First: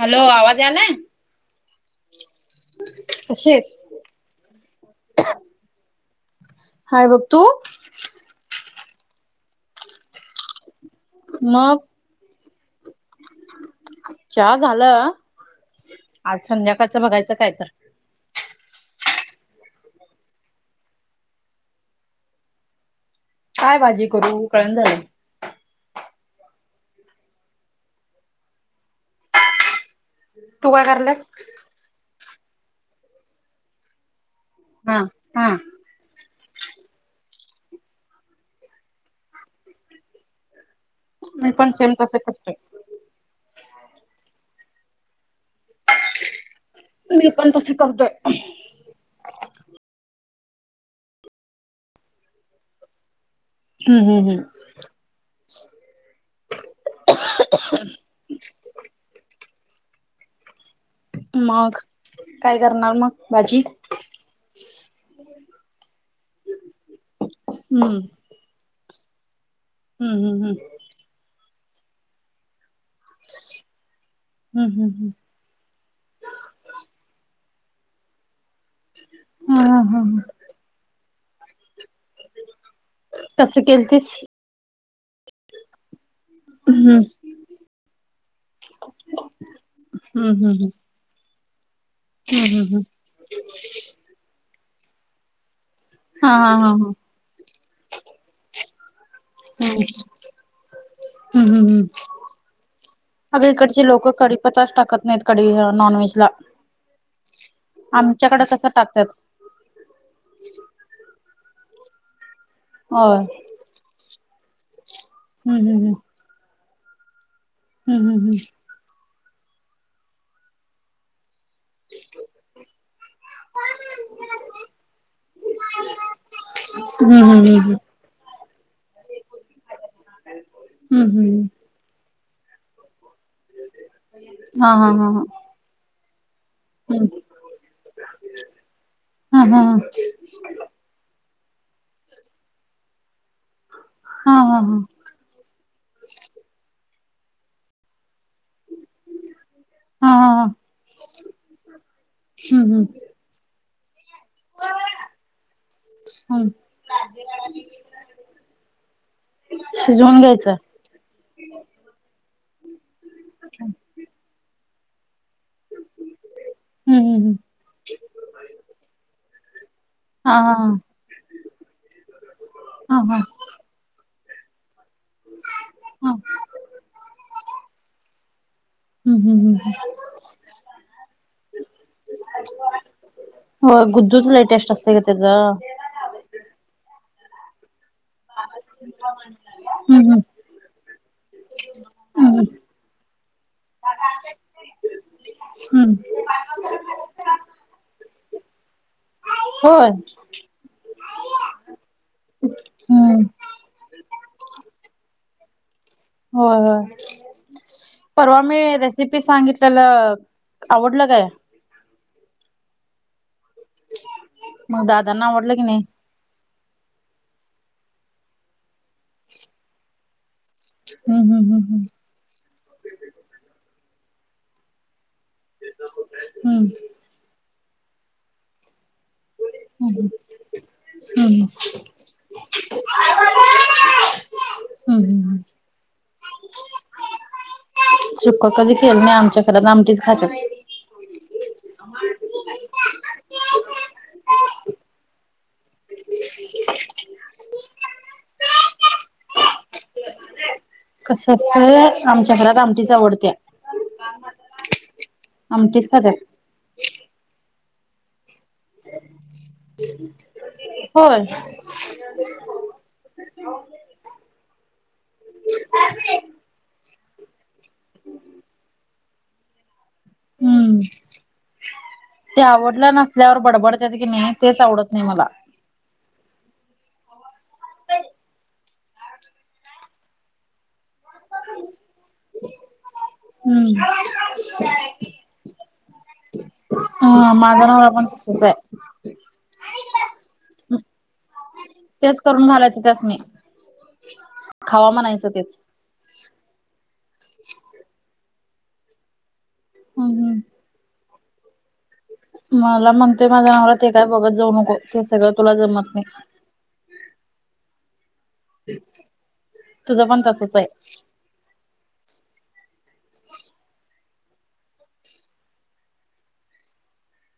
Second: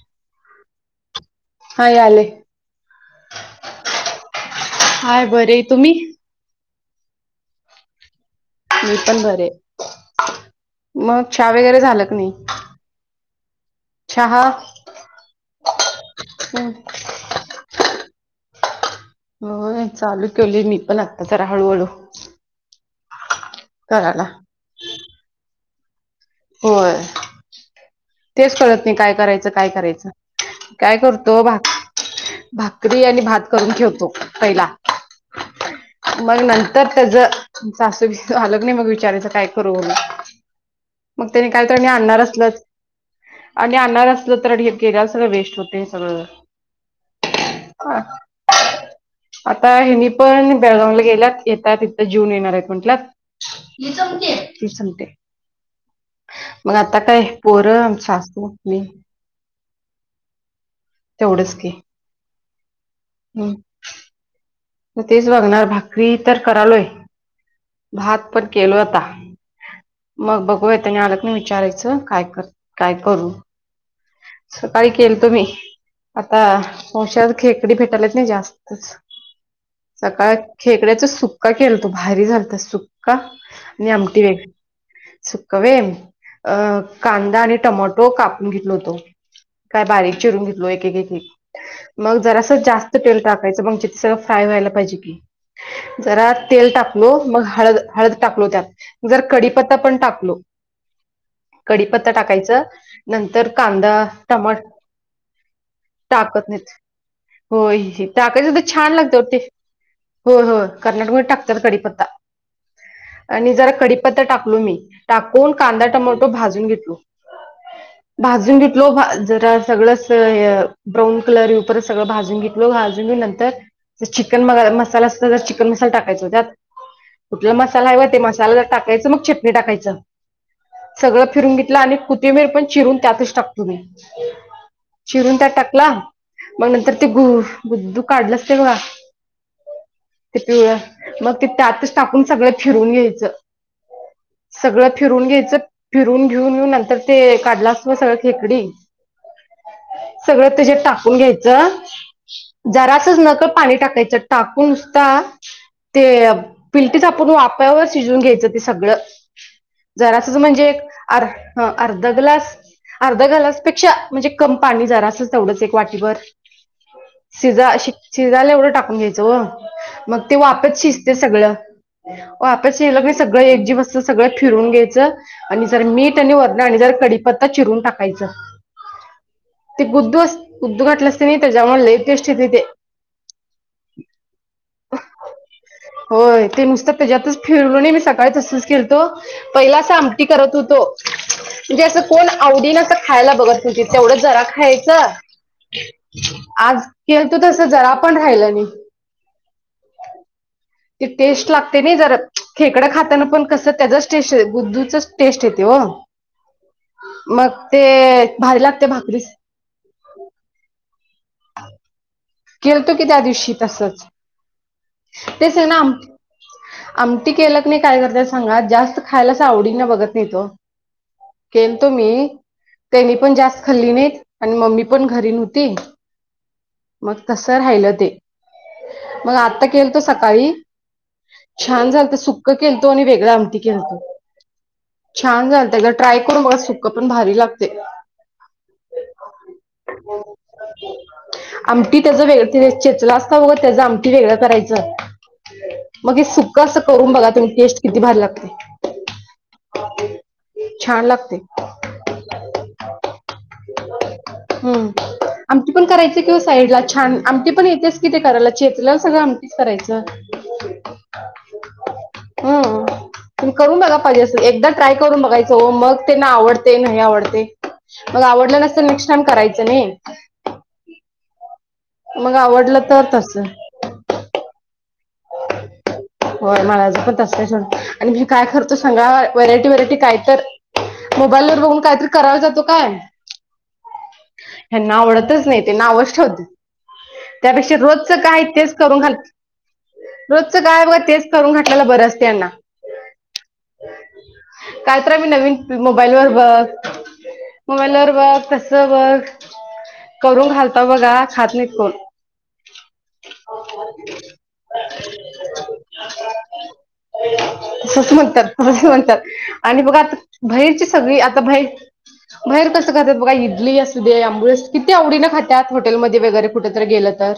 Hello आवाज यालाय? हा. यायलय कशी आहेस? हाय बरी आहे, तुम्ही? हाय बघ तू मी पण बरे मग चहा वगैरे झालं क नाही? चहा झालं आज संध्याकाळचं बघायचं काय तर. होय चालू केवली मी पल आत्ता जरा हळूहळू. काय भाजी करायला. करू कळण झालय. होय तेच कळत नाही काय करायच काय करायच. तू काय करायल्यास? करतो भाक भाकरी आणि भात करून ठेवतो पहिला. हां हां. मग, नंतर त्याच सासू बी स आलं की नाही मग विचारायचं मग काय करू ओ मी. मग त्यानी काय पण तर मी सेम तसं आणणार करतोय. असलत. आणि आणणार असलं तर डी केल्या सगळं वेस्ट होते सगळं. मी पण तसी हा, करतोय. आता हेनी पण बेळगावला गेल्यात येतात तिथं जीऊन येणार आहेत म्हटलंत. हम्म हम्म इचमते हम्म इचमटे मग आता काय पोरं अन सासू, मी. तेवढंच की मग काय करणार मग हम्म. भाजी? तेच बघणार भाकरी तर करालोय हम्म भात पण केलो आता. हम्म मग हम्म बघूया त्यांनी आलं क नाय विचारायचं काय कर काय करू हम्म हम्म सकाळी हम्म हम्म केलतो मी आता वशात खेकडी भेटायलीत नाही जास्त. हा हा हा. सकाळ खेकड्याचा सुप काय केलंत भारी झालतं, सुक्का कसं आणि केलतीस? आमटी वेगळी सुक्का वेम अ हम्म कांदा आणि टमाटो कापून घेतल होतो. का बारीक हम्म चिरून हम्म घेतलोय एक-एक मग हम्म हम्म जरासा हम्म हम्म जास्त तेल टाकायचं मंग तेचा फ्राय व्हायला पाहिजे की जरा हा हा तेल हा हा हम्म टाकलो मग हळद हळद टाकलो त्यात जर कढीपत्ता पण टाकलो हम्म कढीपत्ता टाकायचं नंतर इकडची कांदा लोकं टमाट कढीपत्ताच टाकत नाहीत कडी अ नॉनव्हेजला. टाकत नाहीत होय टाकायचं हे कसं छान टाकतात लागते ओ ते. हो हो कर्नाटकमुळे टाकतात कडीपत्ता होय आणि जरा कडी पत्ता टाकलोय मी टाकून हम्म कांदा, हम्म टमॅटो भाजून घेतलो. हम्म भाजून घेतलो भा जरा सगळच हे य ब्राऊन कलर परत, सगळं भाजून घेतल भाजून घेऊन नंतर ते चिकन मअ मसाला असतं ते चिकन मसाला टाकायचा त्यात, हम्म कुठल्या हम्म हम्म मसाला आये वय टाकायचं मग चिटणी टाकायचं हम्म हम्म हम्म सगळं हम्म फिरून घेतलं आणि कुतेमेर पण चिरून त्यातच टाक तो मी चिरून त्यात टाकला मग नंतर ते गु बुदू काढलंच तेव हा हा हा ते पिवळं मग ते त्यातच टाकून सगळं फिरून घ्यायचं. हा हा हा सगळं फिरून घ्यायचं फिरून घेऊन येऊन नंतर ते काढला असतो सगळं खेकडी हा हा हा हा हा सगळं त्याच्यात टाकून घ्यायचं हम्म हम्म जरासच नकप पाणी टाकायचं टाकून नुसता ते हम्म पिलटीचा आपण वाप्यावर शिजवून घ्यायचं ते सगळं. शिजवून जरासच घ्यायचं म्हणजे अर अर्ध ग्लास अर्ध गलासपेक्षा म्हनजे कम पाणी जरासंच तेवढच एक वाटीभर हम्म हम्म शिजा शी शिजायला एवडं टाकून घ्यायचं व मग हा ते हा वापेत शिजते सगळं वापेत हा शिजललं कनयी हा हा सगळ हा एकजी वत चं सगळं फिरून घ्यायचं आणि जरा मीठ आणि वरनं आणि जर कडीपत्ता चिरून टाकायचं. हम्म हम्म हम्म ते गूद्दूस गूदू घाटलं असते नाही ते त्याज्यामुळे लई टेस्ट येते ते. हो गुद्दूच लेटेस्ट असते गं त्याचं. होय ते नुसतं त्याच्यातच फिरवून ही मी सग काय तसच केलतो पहिला सा हम्म आमटी करत होतो. म्हणजे असं कोण हम्म आवडी न असं खायला बघत [unintelligible] तेवढं जरा खायचं. हम्म आज केलतो तसं जरा पण राहिलं नाही. होय ती टेस्ट लागते ना जरा खेकडं हम्म खाताना पण कसं त्याज्यास टेच गुद्दुचा टेस्ट येते ओ. होय होय परवा मी भारी लागते रेसिपी भाकरीच सांगित त्याला आवडलं काय? केलतो की त्या दिवशी तसच मग दादांना आवडलं तेच की ना नाही आम आमटी केलं क नऐ काय करतयात सांगा जास्त खायलाच आवडी ना बघत नाय तो. हम्म हम्म हम्म केलतो मी त्यानी पण जास्त खाल्ली नाहीत आणि मम्मी पण घरी नव्हती. हम्म मग तस राहिलं ते मग आता हम्म केलतो सकाळी हम्म छान झालत सुकं केलतो आणि वेगळा आमटी केलतो हम्म हम्म छान झालत जर ट्राय करू बघा सुकं पण भारी लागतय सुकं कधी केलं नाई आमच्या घरात न आमटीच खातात. आमटी त्याचं वे ते चेचला असता बघ त्याचं आमटी वेगळं करायचं. मग हे सुकं असं करून बघा तुमी टेस्ट किती भारी लागते. छान कसं लागते असतया आमच्या घरात आमटीच आवडतीया. हम्म आमटी पण आमटीच करायची खात्यात ते साईड ला छान आमटी पन येतेच कि ते करायला चेप तुला सगळं आमटीच करायचं होय हां. तुम्ही करून बघा पाहिजे असं एकदा ट्राय करून बगायचं ओ मग तेना आवडते नाही आवडते मग आवडलं नसतं नेक्स्ट टाइम करायचं नई. हम्म मग ते आवडलं तर नसल्यावर तसं बडबडतयात की नअई तेच आवडत नाय मला. वय मलाज पण तसच आणि मी काय करतो सांगा वरायटी वरायटी काय तर मोबाईल वर बघून कायतरी करायला जातो काय? हम्म हेंना आवडतच नई ते नावष्ट ठेवतेत माझा त्यापेक्षा नवरा पण रोजच कायहाय तसच तेच आहे करून घाल रोजच काय आहे बघा तेच. करून घातलेल बरं तेच असतय, करून यांना घालायचं त्यासनी खावा काहीतरी म्हणायचं आम्ही तेच नवीन मोबाईलवर बघ मोबाईलवर बघ तस बघ. हम्म हम्म करून घालता बघा खात नाही कोण. मला म्हणतोय माझा नवरा ते काय बघत जाऊ नको तसं काय तुला जमत नाही. तस म्हणतात, तस म्हणतात आणि बघ तुझं आता पण तसच आहे. बहीरची सगळी आता बहीर बाहेर कसं खात्यात बघा इडली असू द्या आंबोळी असो किती आवडीने खात्यात हॉटेलमध्ये वगैरे कुठेतरी गेलं तर.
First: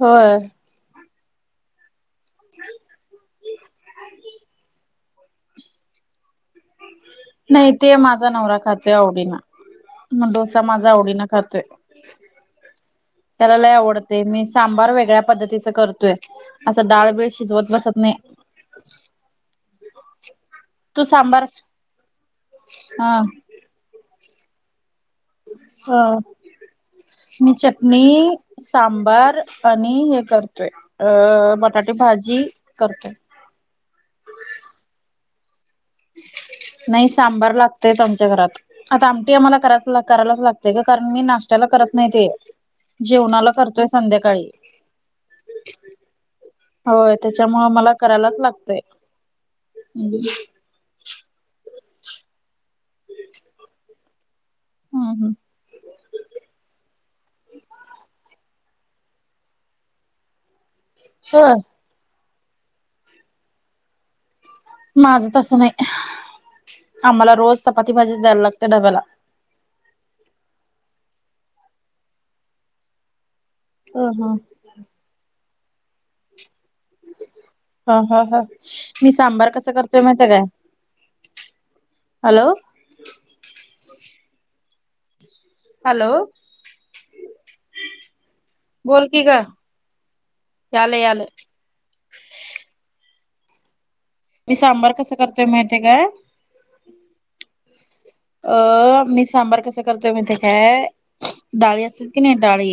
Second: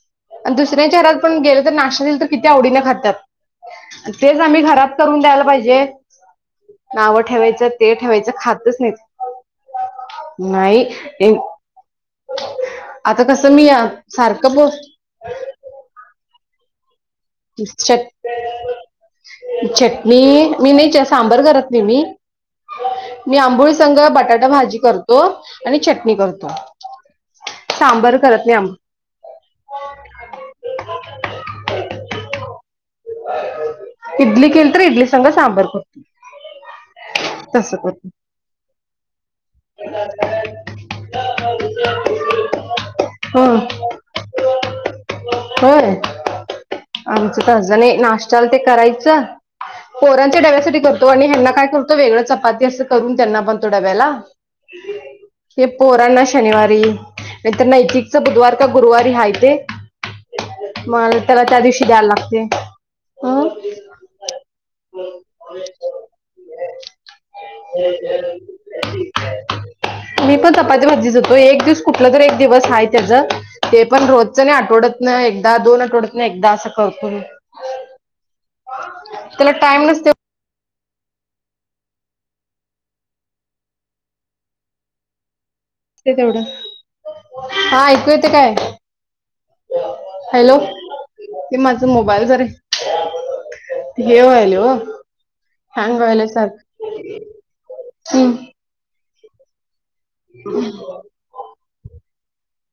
होय. आणि दुसऱ्यांच्या घरात पण गेले तर नाशतल तर किती आवडीने खातात आणि तेच आम्ही घरात करून द्यायला पाहिजे. नावं ठेवायचं नाही ते माझा ठेवायचं नवरा खातच खातोय नाहीत आवडीनं. मग डोसा नाही माझा आवडीनें ए- खातोय. आता कसं त्याला मी लय अ, आवडते मी सारखं बोल सांबार वेगळ्या पद्धतीच करतोय असं डाळबिळ [unintelligible] चट मी मी नाहीच, तू सांबर सांबार करत नाही मी हा मी आंबोळीच संग बटाटा भाजी कर तो आणि चटणी करतो मी सांबर चटणी करत नाही आम्ही सांबार आणि हे करतोय अ बटाटे भाजी करतोय. इडली केली तर इडली संग सांबर करतोय. नाही सांबार लागतयच करतो आमच्या घरात. आता आमटी आम्हाला कराय करायलाच लागते, का कारण मी नाश्त्याला करत नाही ते. जेवणाला करतोय संध्याकाळी. बरं होय, त्याच्यामुळे ज नाही नाष्टयाला ते करायचं हम्म पोरांच्या डब्यासाठी करतो तो आणि ह्यांना काय करतो, वेगळं चपाती असं करून त्यांना बांधतो डब्याला हम्म हे पोरांना शनिवारी, नाही तर नैतिकचा बुधवार त गुरुवारी हायते मग आणि त्याला होय त्या दिवशी द्यायला लागते. हं. माझं तसं नाही, आम्हाला रोज चपाती, भाजीच द्यायला लागत्या डब्याला मी पण, चपाती, भाजीच देतो एक दिवस, कुठलातरी एक दिवस हाय त्याचं. ते पण ह ह रोजचं नाही, आठवडत न एकदा, दोन आठवडत न एकदा, असं करतो मी हा हा हा. मी सांबार त्याला कसं टाइम करतोय नसते माहित आहे काय? हॅलो. हॅलो ते तेवढं हा, ऐकू येतय काय बोल की ग हॅलो? यालय यालय हे माझा मोबाईल जरा हे, मी व्हायलय ओ सांबार कसं करतोय माहितीय हँग काय? व्हायलय सारखं. अ. मी सांबार कस करतोय माहीतय काय? डाळी असतेत की नाही डाळी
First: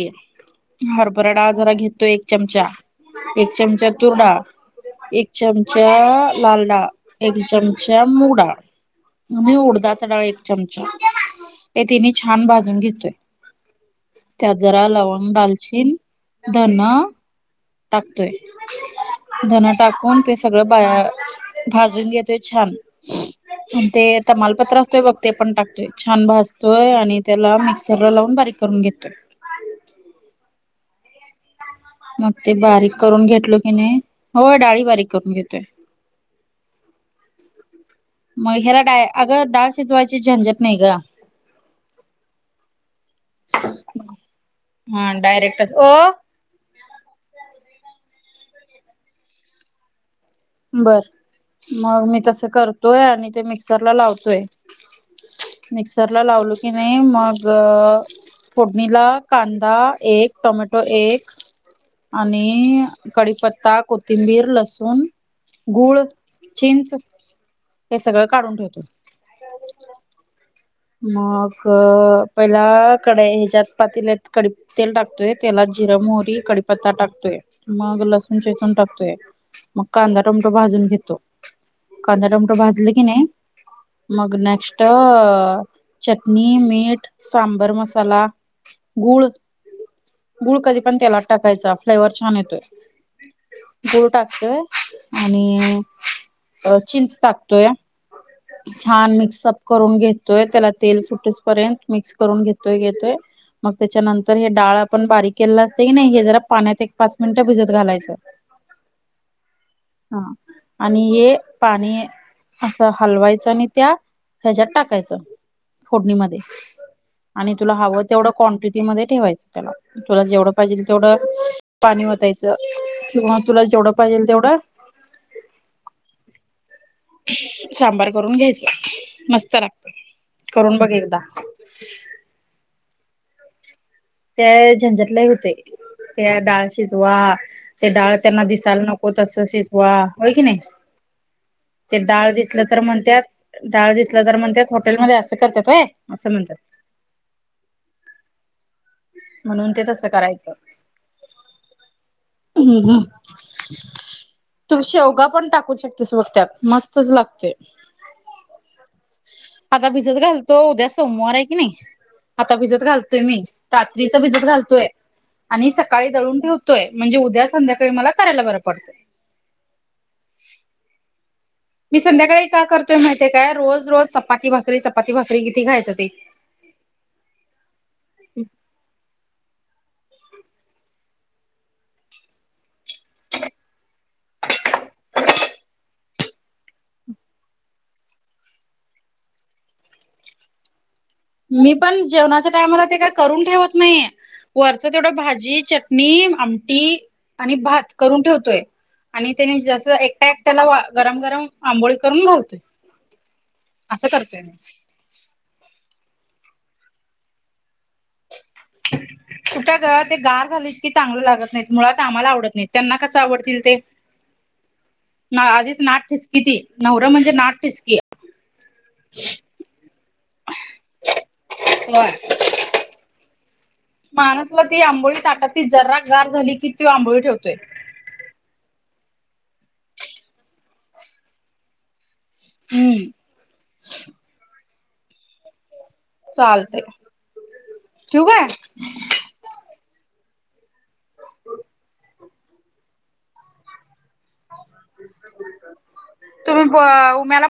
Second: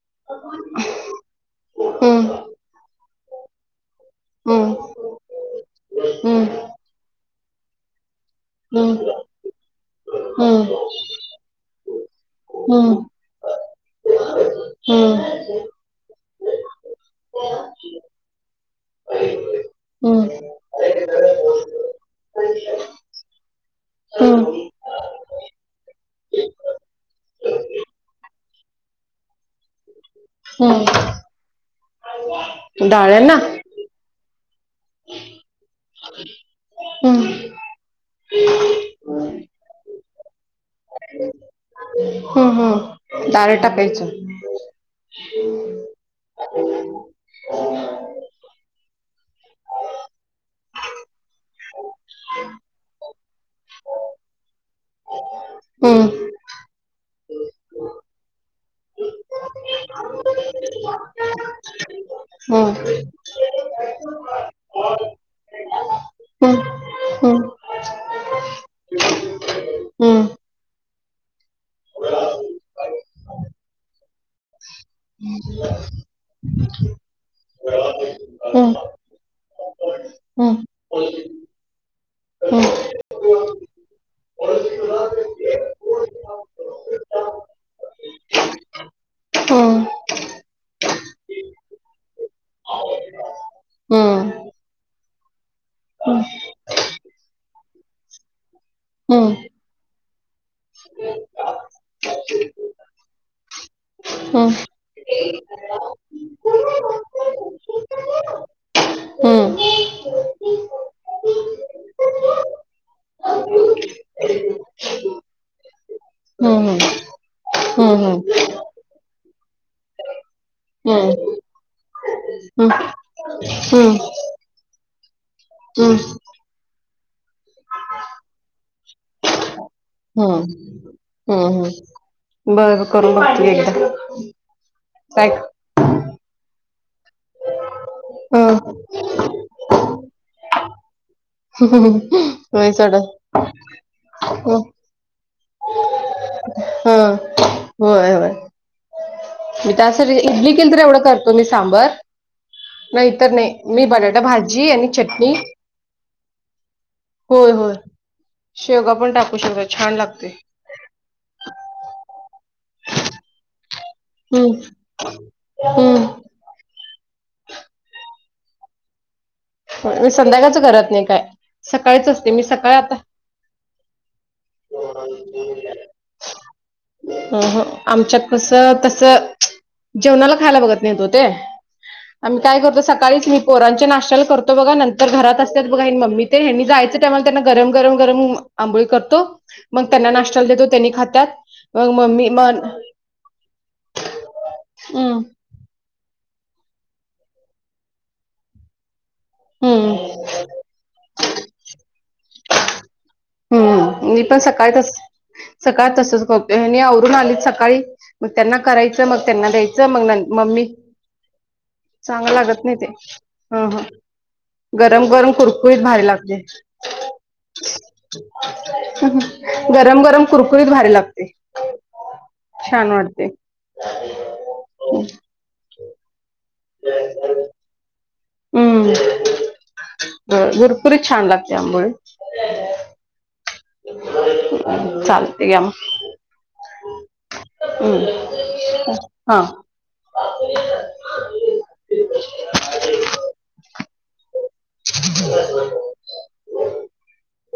हरभराडाळ जरा घेतो एक, हम्म चमचा एक चमचा तुरडाळ, एक चमचा हम्म लालडाळ, एक चमचा मुगडाळ. हम्म आणि उडदाचा डाळ एक हम्म हम्म चमचा. ये तिनी छान भाजून घेतोय त्यात जरा हम्म हम्म लवंग दालचीन धनो [inaudible] तोय धनं टाकून ते सगळं बा भाजून घेतोय छान आणि ते हम्म हम्म तमालपत्र असतोय बघ ते पण टाकतोय छान भासतोय आणि त्याला मिक्सर ला लावून बारीक करून घेतोय हम्म. मग ते बारीक करून डाळ्यांना घेतलो की नाही हो डाळी बारीक करून घेतोय हम्म मग ह्याला डाळ अगं डाळ शिजवायची झंझट नाही ग. हम्म हम् दार टाकायची हा डायरेक्ट हो [inaudible] [unintelligible] बर मग मी तस करतोय आणि ते मिक्सरला लावतोय हम्म मिक्सरला लावलो की नाही मग फोडणीला कांदा एक टोमॅटो एक आणि हम्म कडीपत्ता को कोथिंबीर लसूण गूळ चिंच हम्म हे सगळं काढून ठेवतो. हम्म मग पहिलं कढयी ह्याच्यात पातेल्यात कडी तेल टाकतोय तेलात जिरं मोहरी कडीपत्ता टाकतोय. मग लसूण चेचून हम्म हम्म टाकतोय मग कांदा टोमॅटो हम्म भाजून घेतो. कांदा टमटो हम्म भाजलं की नाही मग नेक्स्ट चटणी मीठ सांबर मसाला गुळ हम्म गूळ कधी पण तेलात टाकायचा फ्लेवर छान येतो. गूळ टाकतोय आणि हम्. अ चिंच टाकतोय छान हम्म हम्म मिक्सअप करून घेत तोय त्याला तेल सुटे पर्यंत मिक्स करून घेतोय घेतोय मग त्याच्यानंतर हे हम्म हम्म डाळ पण बारीक केला असते की नाही हे जरा पाण्यात एक पाच मिनिटं भिजत घालायचं. हम्म हा. आणि हे पाणी असं हलवायचं आणि त्या ह्याच्यात टाक कायचं फोडणीमध्ये हम्म आणि तुला हवं तेवढं क्वांटिटी मध्ये ठेवायचं त्याला तुला जेवढं पाहिजे हम्म तेवढं पाणी ओतायचं हम्म किंवा तुला जेवढं पाहिजेल तेवढं हम्. सांबार करून घ्यायच, मस्त लागतं करून बघ एकदा. हम हम. बरं करून बघते एकदा. त्या झंझटले काय होते त्या डाळ शिजवा ते डाळ त्यांना दिसायला नको को तसं शिजवा होय की नाही? ते डाळ दिसलं होय तर सोडा म्हणत्यात डाळ दिसलं तर म्हणत्या त हा मध्ये करत्यात होय असं म्हणतात. हा होय होय. म्हणून मी ते तसं तरं करायचं इडली केल तरच एवढं करते मी सांबर. हम्म हम् नाही तर नाही मी बटाटा भाजी तू आणि शेवगा चटणी पण टाकू शकतेस ब त्यात मस्त असंच होय लागते. होय शेवगा पण टाकू शेवगा छान लागत घालतो उद्या सोमवार आहे की नाही आता भिजत घालतोय मी. इडलीचं भिजत हम्म घालतोय आणि हम्म सकाळी दळून ठेवतो. तोय म्हणजे उद्या संध्याकाळी मला करायला बरं पडतय. मी संध्याकाळच करत नाही काय मी सकाळीच असते संध्याकाळी का सकाळी आता करतोय माहितीय काय रोज रोज चपाती भाकरी चपाती भाकरी किती खायचं ते. अहं अहं आमच्यात कसं तसं जेवणाला खायला बघत नाहीत, वो ते आम्ही काय करतो सकाळी काळीच मी पोरांच्या नाष्ट्याला करतो बघा नंतर घरात असत्यात बघा हे मम्मी ते ह्यांनी जायचं टायमाला त्यांना गरम गरम गरम आंबोळी करतो मग त्यांना नाश्ताला देतो त्यांनी खात्याात मी पण जेवणाच्या टायमाला ते काही करून ठेवत नाहीे वरच तेवढं हम्म भाजी चट नीम आमटी आणि भात करून ठेवतोय आणि त्याने जस हम्म एकटा त्याला वा गरम गरम आंबोळी करून घालतोय. असं हम्म मी पण करतोय सकाळतच सकाळ तसच घोप्पे ह्यांनी आवरून आली सकाळी मग त्यांना करायचं मग त्यांना कुठं द्यायचं ग मंग ते नं गार मम्मी झाली इतकी चांगलं लागत नाहीत मुळात आम्हाला चांगल आवडत लागत नाहीत नाय ते. त्यांना कसं आवडतील हा ते हा गरम गरम आधीच कुरकुरीत नाट भारी ठिसकी लागते. ती नवरं म्हणजे नाट ठिसकी गरम गरम कुरकुरीत भारी लागते. छान वाटते. माणसला ती आंबोळी ताकाती जर्रा गार झाली की ती आंबोळी ठेवतोय. हम्म भरपुरी छान लागते आंबोळी. हम्म. चालतंय या मग. चालते ठेवू काय? हम्म हा. [inaudible] तुम्ही ब उम्याला